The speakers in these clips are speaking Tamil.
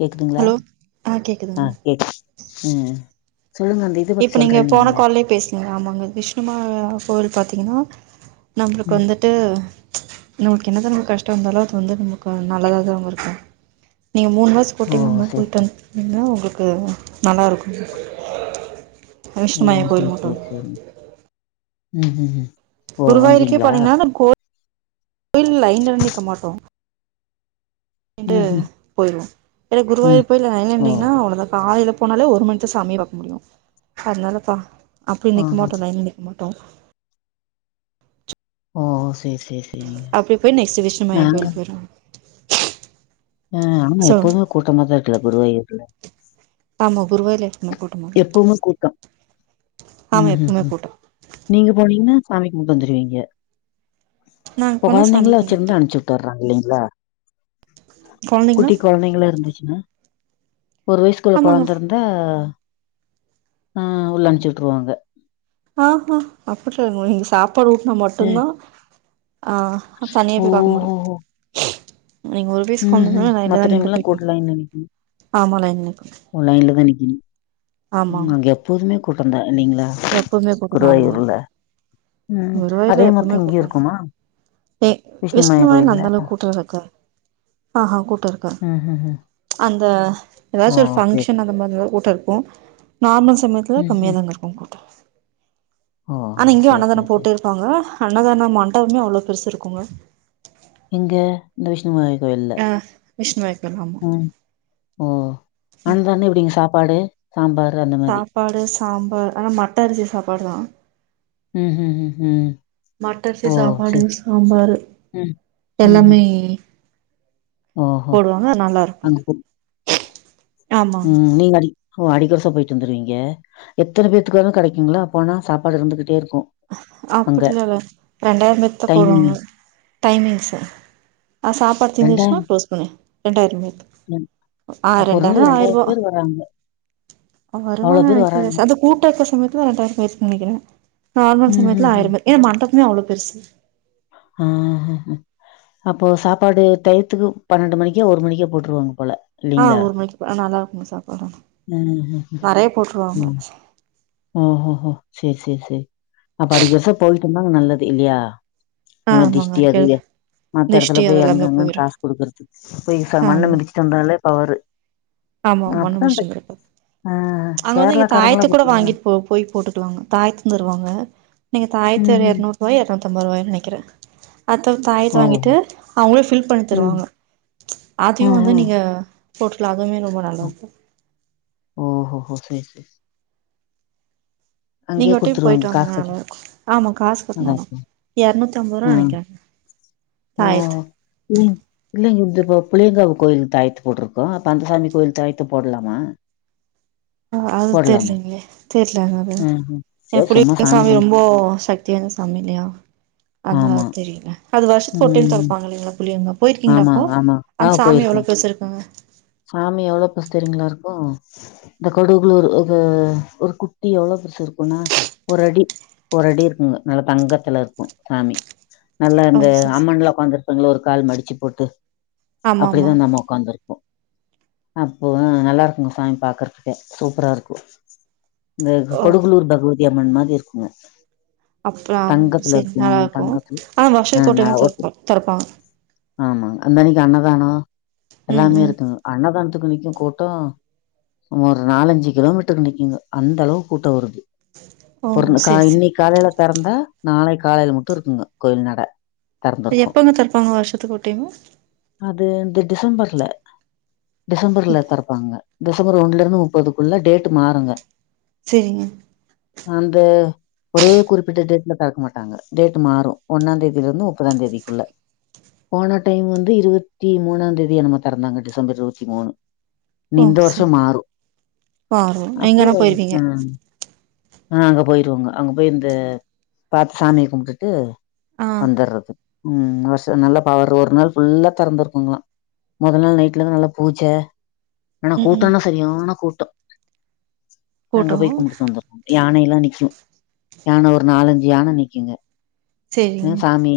கேக்குதுங்களா ஹலோ ஆ கேக்குதுங்க ம் சொல்லுங்க அந்தி இப்ப நீங்க போன காலயு பேச ஆமாங்க விஷ்ணுமா கோவில் பா்த்தீங்கன்னா நம்மளுக்கு ம் வந்து ட்டு நமக்கு என்ன தா நமக்கு கஷ்டோ இருந்தாலு அது வந்து நமக்கு நல்லதா தா அவேங்க இருக்கு நீங்க மூணு வாஸ் ஓ போட்டீங்கன்னா சேரி பொயிட்டு சேரி வந்துன்னா உங்களுக்கு நல்லா இருக்கும் ஓ செரி மட்டு செரி செரி ம் ஹும் ஹும் குருவாயிருக்கே போனிங்னாலு நம்ம கோ கோயில் லைன்ல நிகாக மாட்டோ ட்டு ம் ம் போய்ருவோ ஏன்னா ம் குருவாயூர் போய் நீங்க லைன்னா ஓ நீங்கன்னா அவ்ளதா காலையிலப் போனாலே ஒரு மணித்து சாமிய பாக்க முடியு அதுனாலப்பா அப்டி ஆ நிக்க மாட்டோ லைன்ல நிக்க மாட்டோ ஓ சேரி சேரி சேரிங்க அப்டி போய்ட் நெக்ஸ்ட் விஷமாயர் நாங்க கோயிலுக்கு போய்ருவோ ஆ ஆ ஆமா சொல்லுங்க எப்போதுமே கூட்டமா தா இருக்குதா குருவாயூரு ஆமா குருவாயூர்ல எப்பமே கூட்டோ எப்பவுமே கூட்டோ ஆமா ம் ஹும் எப்பவுமே ஹும் கூட்டோ நீங்க போனீங்கன்னா சாமி கும்ட்டு வந்துருவீங்க நாங்க இப்ப போனா சாமி கொழந்தைங்கல கும்பிட்டு வந்தோ வச்சுருந்தா அனுப்ச்சு விட் ட்டுர்றாங்க இல்லைங்ளா கொழந்தைங்களா குட்டி கொழந்தைங்கள இருந்துச்சுன்னா ஒரு வயசுக்குள்ள ஆமாங்க கொழந்த இருந்தா ஆ உள்ள அனுப்ச்சு விட்ருவாங்க ஆ ஹா அப்டி சொல்ல முடியாது நீங்க சாப்பாடு ஊட்டுனா ம் மட்டுந்தா ஆ தனியா ஓ போய் பாக்க முடியு நீங்க ஒரு பீஸ் ம் கொண்டு ஹும் வந்தாலு லைன்ல தா மத்த நிண்டு டைம்லெல்லா போய் கூட் கும்பிடனு லைன்ல நிக்கு ஆமா லைன்ல நிக்கனு ஓ லைன்ல தா நிக்கணும் ஆமாங்க அங்க எப்போதுமே கூட்டந்தா இல்லீங்ளா எப்பவுமே கூட்டந்தாமா ம். அதே குருவாயூர்ல எப்பவுமே மாத்தம் இங்கயும் கூட்டந்தா இருக்குமா? தே விஷ்ணுமாயா விஷ்ணு வாயில்ல கோயில்ல? அந்த அளவுக்கு கூட்டோருக்குக்கா ஆ ஹா கூட்டோ இருக்காத் ம் ஹும் ஹும் அந்த எதாச்சு ஒரு சரி. பங்ஷன் அந்த மாரில்லா கூட்டோ இருக்கு நார்மல் சமயத்ல இப்பதா கம்மியா ம்ஹ்ம். தாங்க இருக்கு கூட்டோ ஓ ஆனா இங்கயு செரி அன்னதானோ செரி செரி போட்டே இருப்பாங்க அன்னதானா மண்டகமே அவ்ளோ பெருசு இருக்குங்க இங்க இந்த விஷ்ணு வாயிர் கோயில்ல ஆ விஷ்ணு வைக்கோல் ஆமா ம் ஓ அன்னதானோ இப்டிங்க சாப்பாடு சாம்பாரு அந்த மாரி சாப்பாடு சாம்பார் ஆனா மட்ட அரிசி சாப்பாடு தா ம் ஹு ஹு ஹும் மட்ட அரிசி சாப்பாடுங் சாம்பார் ம். ம்ஹ்ம். எல்லாமே ஓஹோ! போடுவாங்க நல்லா இருக்கும் அங்க போ ம் நீங்கடி ஓ அடிக்கொர்சா பொயிட்டு வந்துருவீங்க எத்தன பேத்துக்கு வேனா கெடக்குங்களா போனா சாப்பாடு இருந்துகிட்டே இருக்கு அப்டி எல்லா இல்ல ரெண்டாயிரோ பேத்துக்கு தா டைமிங் போடுவாங்க டைமிங்ஸு ஆ சாப்பாடு தீந்துச்னா க்ளோஸ் பண்ணு ரெண்டாயி ம். பேத்துக் ஆ அப்போ ஒரு ரெண்டாய்ரோ நாளைக்கு ஆயிர் ரூபா பேர் வராங்க. அ அவ்ளோ வருவாங்க பேர் நெனக்கிறே வராங்க. சார் அந்ந கூட்டோ இருக்குற சமயத்துல ரெண்டாயிர் பேத்துக் நெனக்கிறே நார்மல் சமயத்துல ஆயிர் ம்ஹ்ஹ்ம். பேரு ஏ மண்டபமே அவ்ளோ பெருசு ஆ ஹ ஹ அப்போ சாப்பாடு டயத்துக்கு பன்னெண்டு மணிக்கோ ஒரு மணிக்கே போட்ருவாங்க போல ஆ இல்லீங்களா? ஒரு மணிக்கு போ நல்லா இருக்கு சாப்பாடு ம்ஹ்ஹ்ம். நெறையா போட்ருவாங்க ஓ ஹோ ஹோ சேரி சேரி சேரி அப்ப அடிக் கொர்ஷோ போய்ட்டும்னா நல்லது இல்லையா ஆ அங்க ஆமாங்க திஷ்டி அது அடிக்கடி இது மத்த திஷ்டி எடத்ல பேயி அங்க அதெல்லாமே அங்கன் போயிரு காசு குடுக்குறது போயி ச மண்ண ஆமா மிதிச்சு சந்தாலே பவரு ஆமா மண்ணு அப்பதான் மிச்ட்டு அந்த வந்திருப்ப ஆ அங்க வந்து இங்க கேரளாக்காரங்கள தாயத்து கூட பாத்தீங்களா? வாங்கி போ போயி போட்டுட்டுவாங்க தாய்த்து தருவாங்க நீங்க தாயத்த ம்ஹ்ம். எர்நூ றுவாயோ எர்நூத்தம்பது ருவாயோ நெனைக்கிறே அத்தோ தாயத்த ஓ. வாங்கிட்டு அவுங்களே ஃபில் பண்ணி ம். தருவாங்க அதியு வந்து ம்ஹ்ம். நீங்க போட்க்லா அதுமே ரொம்ப நல்லதா ஓ ஹொஹொ சேர் சேர் நீங்க அங்கேயே ஒரு டைம் குடுத்துருவாங்க போய்ட்டு வாங்க காசு கட்டி நல்லார்க்கு ஆமா காசு கட்னு அதா ஆனா எர்நூத்தி அம்பருவா ஆ நெனக்கிறே ஓ [inaudible] இல்லிங்க இத் இப்ப புளியங்காவ் கோயில் தாய்த்து போட்ருக்கோ அப்ப அந்தசாமி கோயில் தாயத்து போட்லாமா ஆ அது தெர்லிங்ளே தெர்லங்க அது ம் ம் ஏ சேரி சும்மா புளியங்காவ் சாமி கும்பு ரொம்பொ சக்திவாய்ந்த சாமி இல்லியா அதா ஆமா தெரில அது வர்ஷத்துக்கொரு டைம் ம் தொறப்பாங்க இல்லிங்ளா புளியங்காவ் போய்ருக்கீங்ளா ஆமா அப்போ ஆமா ஆ அந்சாமி போயிருக்கோ எவ்ளோ பெருசுருக்குங்க சாமி எவ்ளோ பெர்சு தெரியுங்ளாருக்கு இந்த கொடுகுலூர் இது ஒரு குட்டி எவ்ளொ பெருசுருக்குனா ஒரடி ஒரு அடி இருக்குங்க நல்ல தங்கத்லருக்கு சாமி நல்லா ஓ இந்த சரி சரி அம்மன்ல ஒக்காந்துருப்பாங்ள ஒரு கால் மடிச்சு போட்டு ஆமா ஆமா அப்டிதா இந்தம்மா ஒக்காந்துருக்கு அப்போ நல்லாருக்குங்க சாமி பாக்கற்துக்கே சூப்பராருக்கு இந்த ஓ கொடுகுலூர் பகவதி அம்மன் மாதி இருக்குங்க அப்றோ தங்கத்துல செரி இருக்கும் நல்லாருக்கு தங்கத்துல ஆனா வர்ஷத்க்கு ஒரு டைம் தொறக்கு தொறப்பாங்க ஆமாங் அந்தன்னக்கி அன்னதானோ ம் எல்லாமே ம் இருக்குங்க அன்னதானத்துக்கு நிக்கு கூட்டோ ஒரு நாலஞ்சு கிலோமீட்டர் நிக்கிங்கோ அந்தளவு கூட்டோ வருது ஓ ப்றோந்த கா சரி இன்னிக் காலைல தெறந்தா நாளைக் காலைல முட்டு இருக்குங்க கோயில் நட திறந்திருக்கும் எப்பங்க தொறப்பாங்க வர்ஷத்துக்கு ஒரு டைமு அது வந்து டிசம்பர்ல டிசம்பர்ல தெறப்பாங்க டிசம்பர் ஒன்லருந்து முப்பதுக்குள்ள டேட்டு மாறுங்க செரிங்க அந்த ஒரே குறிப்பிட்ட டேட்ல தெறக்க மாட்டாங்க டேட்டு மாறு ஒன்னா தேதிலருந்து முப்பதாந்தேதிக்குள்ள போன டைம் வந்து இருவத்தி மூனாந்தேதி என்னமோ தெறந்தாங்க டிசம்பர் இருவத்தி மூனு இனி ஓ இந்த வர்ஷோ சரி மாறு வரு அப்போ நீங்கனா போயிருவீங்க ம் நா போய்ருவங்க அங்க போய் இந்த பாத்து சாமிய கும்ட்டுட்டு ஆ வந்துறது ம் வர்ஷ நல்லா பவரு ஒரு நாள் ஃபுல்லா தெறந்துருக்குங்லா மொத நாள் நை ட்லலா நல்ல பூஜ ஆனா ம் ம் கூட்டனா சரியான கூட்டோ நாங்க கூட்டோ போய் கும்ட்டுட்டு வந்துருவோ யானயெல்லா நிக்கு யான ஒரு நாலஞ்சு யான நிக்குங்க எ சேரிங்க சாமி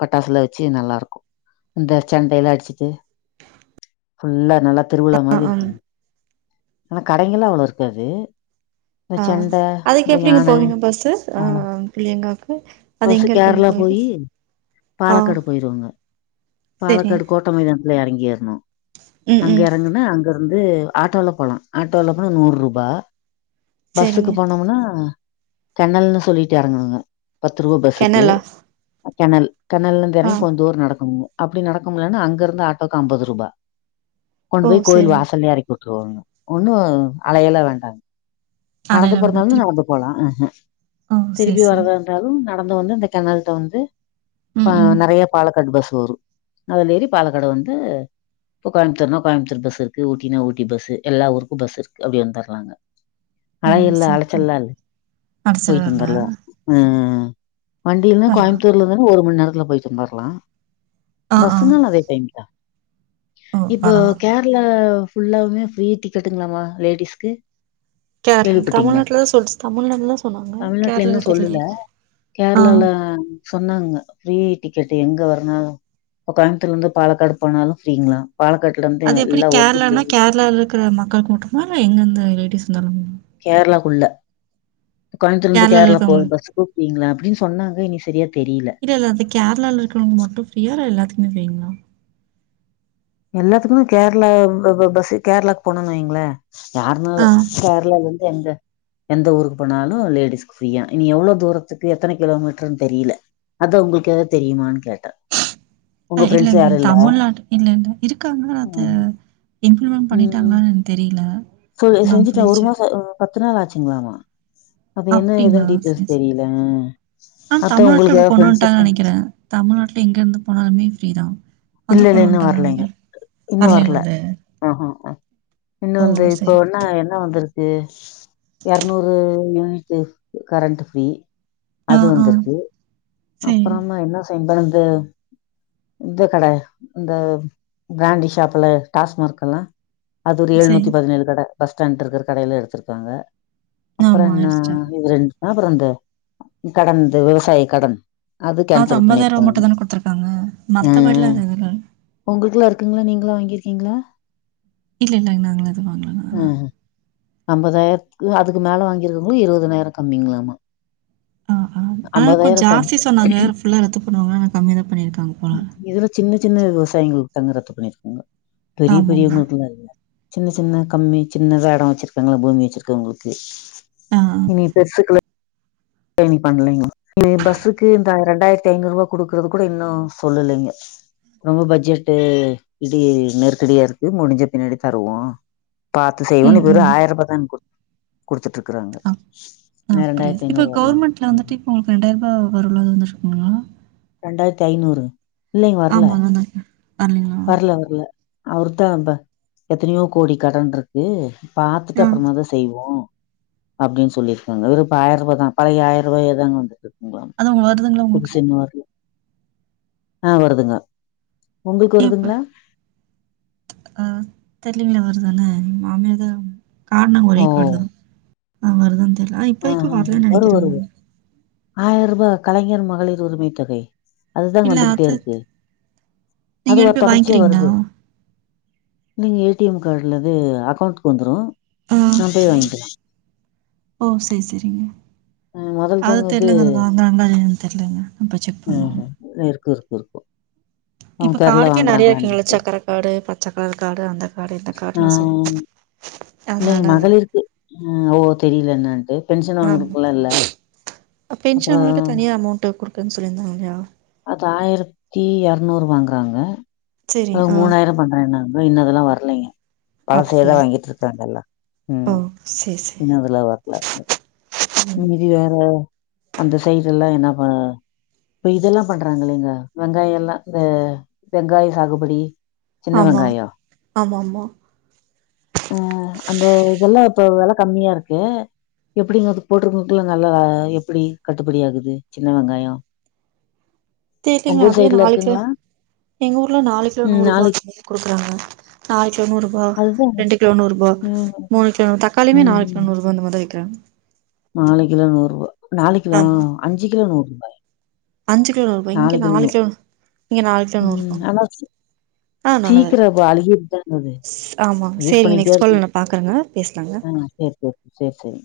பட்டாசுலா வெச்சு நல்லாருக்கு இந்த சந்தயெல்லா வச்சிட்டு ஃபுல்லா நல்லா திருவிழா மாரி இருக்கு ம் ஆனா கடைங்கள்லா அவ்ளோ இருக்காது இந்த ஆ சண்ட இந்த அதுக்கெப்டிங்க யான போவிங்க பஸ்ஸு ஆ அவ்ளோ புளியங்காக்கு அது பஸ்ஸு எங்க இருக்கு அந்த கேர்ளா கோயிலு போயி ஆ பாலக்காடு போய்ருவங்க சேரிங்க பாலக்காடு கோ ட்ட மைதானத்துல எறங்கிற்னு ம் அங்க ம் எறங்கனோ ன அங்கருந்து ஆட்டோல போலா ஆட்டோல போனா நூறுபா பஸ்ஸுக்கு சேரிங்க போனோமுனா தன்னல்னு சொல்லிட்டு எறங்கனுங்க பத்து ருவா பஸ்சுக்கு கெனலா கெனல் கெனல்லெந்து ஆ எறங் கொஞ் தூர் நடக்கும்ங் அப்புடி நடக்க முல்லன்னா அங்க இருந்து ஆட்டோவுக்கு அம்பது ருபா கொண்டு ஓ போய் கோயில் சேரிங்க வாசல்லெ எரக் வுட்டுவாங்க ஒன்னு அலையல வேண்டாங் அட இல்ல மேடம் நடந்துபோறந்தாலான் திருப்பி நடந்து போலா அஹ ஓ சேரி திருப்பி சேரி வரதா இந்தாலு நடந்து வந்து இந்த கெனல்ட்ட வந்து ம் ப ம் நெறைய பாலக்காட் பஸ் வரு அதுலஏறி பாலக்காடு வந்து இப்போ கொயம்த்துர்னா கோயம்த்தூர் பஸ் இருக்கு ஊட்டின்னா ஊட்டி பஸ்ஸு எல்லா ஊருக்கு பஸ் இர்க்கு அப்டி வந்தர்லாங்க அ செர்ப்ப அடிச்சில்லட்ற அ வண்டில்ன கோயம்த்தூர்ல இருந்துங் ஒரு மண்நேரத்துல போயிட்டு வந்தர்லா ஆ ஆ பஸ்ஸுன்னால் அதே டைம்தா ஓ இப்போ பரவால்ல கேர் ல்லர் ஃபுல்லாவே ஃப்ரீ டிக்கெட்டுங்களலாம லேடிஸ்க்கு கேர்ளா கேள்விப்பட்டீங்களா தமிழ்நாட்ல தா சொல் தமிழ்நாட்டுல தா சொன்னாங்க கேர்ளல் சொல்லுல கேர்ளால சொன்னாங்க ஃப்ரீ டிக்கெட் எங்க வருனாலு இப்ப கொயம்த்தூர்ல இந்து பாலக்காடு போனாலு ஃப்ரீங்களா பாலக்காட்லறந்து எல்லா ஊருக்கு ஃப்ரீ இருக்குற மக்கள்க்கு மட்டுமா இல்ல எங்கங்க லேடிஸ் இந்தாலும் கேர்ளாக்குள்ள கோயம்த்தூர்ல இந்து கேரளால கேர்ளா போகும் இருக்கவங்களுக்கு பஸ்சு கூப்டிங்களா அப்டின் சொன்னாங்க இனி செரியா தெரில இல்ல இல்ல அது கேர்லால இருக்கவங்க மட்டு ஃப்ரீயா இல்ல எல்லாத்துக்குமே ஃப்ரீங்ளா எல்லாத்துக்குமே கேர்ளா ப ப பஸ்சு கேர்ளாக்க போனோன் வைங்களே யாரும ஆ சேர்ளாலேந்து எந்த எந்த ஊருக்கு போனாலு லேடிஸ்கு ஃப்ரீயாஇனி எவ்ளோ தூரத்துக்கு எத்தன கிலோமீட்டர்னு தெரியில அத்தா உங்குளுக்கு எதாது தெரியுமான் கேட்ட அ இல்லங்க தமிழ்நாட்டுக் இல்லங்க இருக்காங்க அத ம். இம்ப்ளிமண் ம். பண்ணிட்டாங்களான் எனக்கு தெரியில நாம் போய் யோசிச் பத்துநாள் ஆச்சுங்களாமா அப்ப என்ன அப்படிங்களா ஏதுன் டீட்டெயில்ஸ் சரி சரி தெரியில ஆனா அத்த தமிழ்நாட்டுல உங்களுக்கு இப்படி எதா கொண்டு ஃப்ரென்ஸு வந்துட்டாங்கன்னு நினைக்கிறேன் தமிழ்நாட்டுல எங்க இர்ந்து போனால்மே ஃப்ரீ தா அது இல்ல இல்ல இன்னு கொன்னுவன்ட்டாங்க நெனக்க வர்லங்ளாஅது அஹ இன்னு அந்து சரி இப்ப என்ன என்ன வந்துருக்கு எரநூறு யூனிட்டு கரண்ட்டு ஃப்ரீ ஆ அது ஆ வந்துருக்கு சரி அப்பறமா என்னா செய்ம்படுது இந்த கட இந்த ப்ராண்டி ஷாப்ல டாஸ்மார்க்கல்லா அது ஒரு சரி ஏழ்நூத்திபதினேழு கட பஸ் ஸ்டாண்ட் இருக்கு கடையில எடுத்துருக்காங்க அப்பற ஆமா என்ன எடுத்துட்டேன் இது ரெண்டு அப்பற ந்த கடன் ந்த விவசாயி கடன் அது கேன்சல் அம்பதாயிர்வ பண்ணிருக்காங்க மட்டுதன குடுத்துருக்காங்க மத்தபடில எது இல்லல்ல ஒங்குளுக்குல்லா இருக்குங்களா நீங்கள்ளா வாங்கிர்க்கீங்களா இல்ல இல்லங் நாங்ளா எது வாங்கலங்க நா அம்பதாயிர்த்துக்கு அதுக்கு மேல வாங்கிர்க்கவுங்களு இருவதுனாயிரொ கம்மிங்களாமா அம்பதாயிர கம்மி க நாங்க யேரு ஃபுல்லா ரத்து பண்ணுவாங்க நா கம்மிதா பண்ணிருக்காங்க போல இதுல சின்ன சின்ன விவசாயிங்களுக்கு தங்க ரத்து பண்ணிருக்காங்க பெரிய ஆமாமா. பெரியவங்களுக்குல்லா இல்ல சின்ன சின்ன கம்மி சின்னதா எடொ வச்சிருக்காங்கள பூமி வச்சிருக்கவங்களுக்கு ஆ. இனி பெருசுக்குலா பயணி பண்லைங்க இனி பஸ்சுக்கு இந்த ரெண்டாயிர்த்திஐநூர்ருவா குடுக்கறது கூட இன்னு சொல்லுலிங்க ரொம்ப பட்ஜெட்டு இடி நெருக்கடியா இருக்கு முடிஞ்ச பின்னடி தருவோ பாத்து செய்வோன்னு ம், இவுரு ம். ஆயர்ரூாபா தானுங் குடுத் குடுத்துட்டுருக்கிறாங்க ன ரெண்டாயர்த்திஐநூருவா கவர்மெண்ட்லா வந்துட்டு இப்போ உங்களுக்கு ரொண்டயிரரூபா வரவுல வந்துருட்டுருக்குங்ளா ரெண்டாயிரத்தி ஐநூறு இல்லைங்க வரல ஆமாங்க அது வரலீங்க வரல வரல அவர்தா இந்த எத்தனயோ கோடி கடன்ருக்கு பாத்துட்டு ஆ. அப்புறமாதா செய்வோ அப்டின்னு சொல்லிர்க்காங்க வேறு இப்ப ஆயிரோ ரூபா தா பழைய ஆயிரோ ரூபாயே தாங்க வந்ததுட்டுருக்கு அது உங்களுக்கு வருதுங்களா புது உங்களுக்கு? இன்னு வரல ஆ வருதுங்க உங்களுக்கு ஏப்ப வருதுங்களா அ தெரியலேங்க வருதானு மாமியாதா கார்டுலா ஓ ஒரே கார்டு தா வருதான்னு தெரியல ஆனா ஆ இப்போவரைக்கு ஆ வரலன்னு வரு நெனைக்கிறேங்க வரு நானு ஆயிர ரூபா கலைஞர் மகளிர் உரிமை தொகை அதுதா இல்ல அது வந்துகிட்டேருக்கு அது நீங்க ஒரு எடுத்து போய் தொடர்ச்சியா வாங்கிக்கிறீங்களா வருது நீங்க ஏ டி எம் கார்டுலவே அக்கௌண்ட்டுகு வந்துடு ஆ நா போய் வாங்கிக்கிலா ஓ சேரி சேரிங்க ஆ மொதல் அது தாங்க இது தெரிலங்க அது வாங்குறங்களா இல்லயானு தெரிலங்க அப்ப செக் பண்ணணு இருக்கு இருக்கு இருக்கு அவங்க இப்ப பேர்ல காடுக்கே நெறைய இருக்குங்கள வாங்குறாங்களான்னுட்டு சக்கர காடு பச்சக்கலர் காடு அந்த காடு இந்த ஆ காடுல்லா சொல்லு இல்லைங்க மகளிருக்கு ஓ தெரில என்னன்ட்டு ஆமா பென்ஷன் அப்புறம் அமௌண்ட் தனியா அமௌண்ட் குடுக்கேன்னு சொல்லிருந்தாங்க இல்லயா அது ஆயிரத்தி இரநூறு வாங்குறாங்க சரி ஆ மூணாயிரோ பண்றேன்னாங்க இன்னு அதெல்லா வரலீங்க பழசுதா அப்படியா வாங்கிட்ருக்காங்க எல்லா ஓ ம் சரி சரி இன்னு அதுல வர்ல [inaudible] மீதி வேற அந்த சைஸ் எல்லா என்ன அப்ப இதெல்லா பண்றாங்களங்க அ வெங்காயோஃல்லா இந்த வெங்காயோ சாகுபடி சின்ன ஆமா வெங்காயோ ஆமா [inaudible] ஆ அந்த இதெல்லா இப்ப வெல கம்மியாருக்கு எப்டிங்க அது போட்ருங்களுக்குள்ள நல்லா எப்டி கட்டுப்படி ஆகுது சின்ன வெங்காயோ தெரிலிங்க அதுவே சைடுல நாலு கிலோ இருக்குங்களா? எங்க ஊர்ல நாலு கிலோ ம் நூறு ரூபா நாளைக்கு சொல்லி குடுக்குறாங்க நாலு கிலோ நூறு ரூபா அதுதான் ரெண்டு கிலோ நூறு ரூபா ம். மூணு கிலோ தக் காளியுமே நாள்க்கு நண்ணூறுபா அந்த மாதிரிதா விக்கிறாங்க நாலு கிலோ நூறு ரூவா நாலு கிலோ ஆமா அஞ்சு கிலோ நூறு ரூபாய் அஞ்சு கிலோ நூறுபா இங்க நாலு கிலோ இங்க நாலு கிலோ நூற் ருபா சீக்கிரோ அது அழுகிறுதா என்னது ஆமா யூஸ் சேரிங்க பண்ணிட்டே நெக்ஸ்ட் கால்ல இருக்கனு நா பாக்குறேங்க பேசலாங்க ஆ சேரி சேரி சேரி சேரி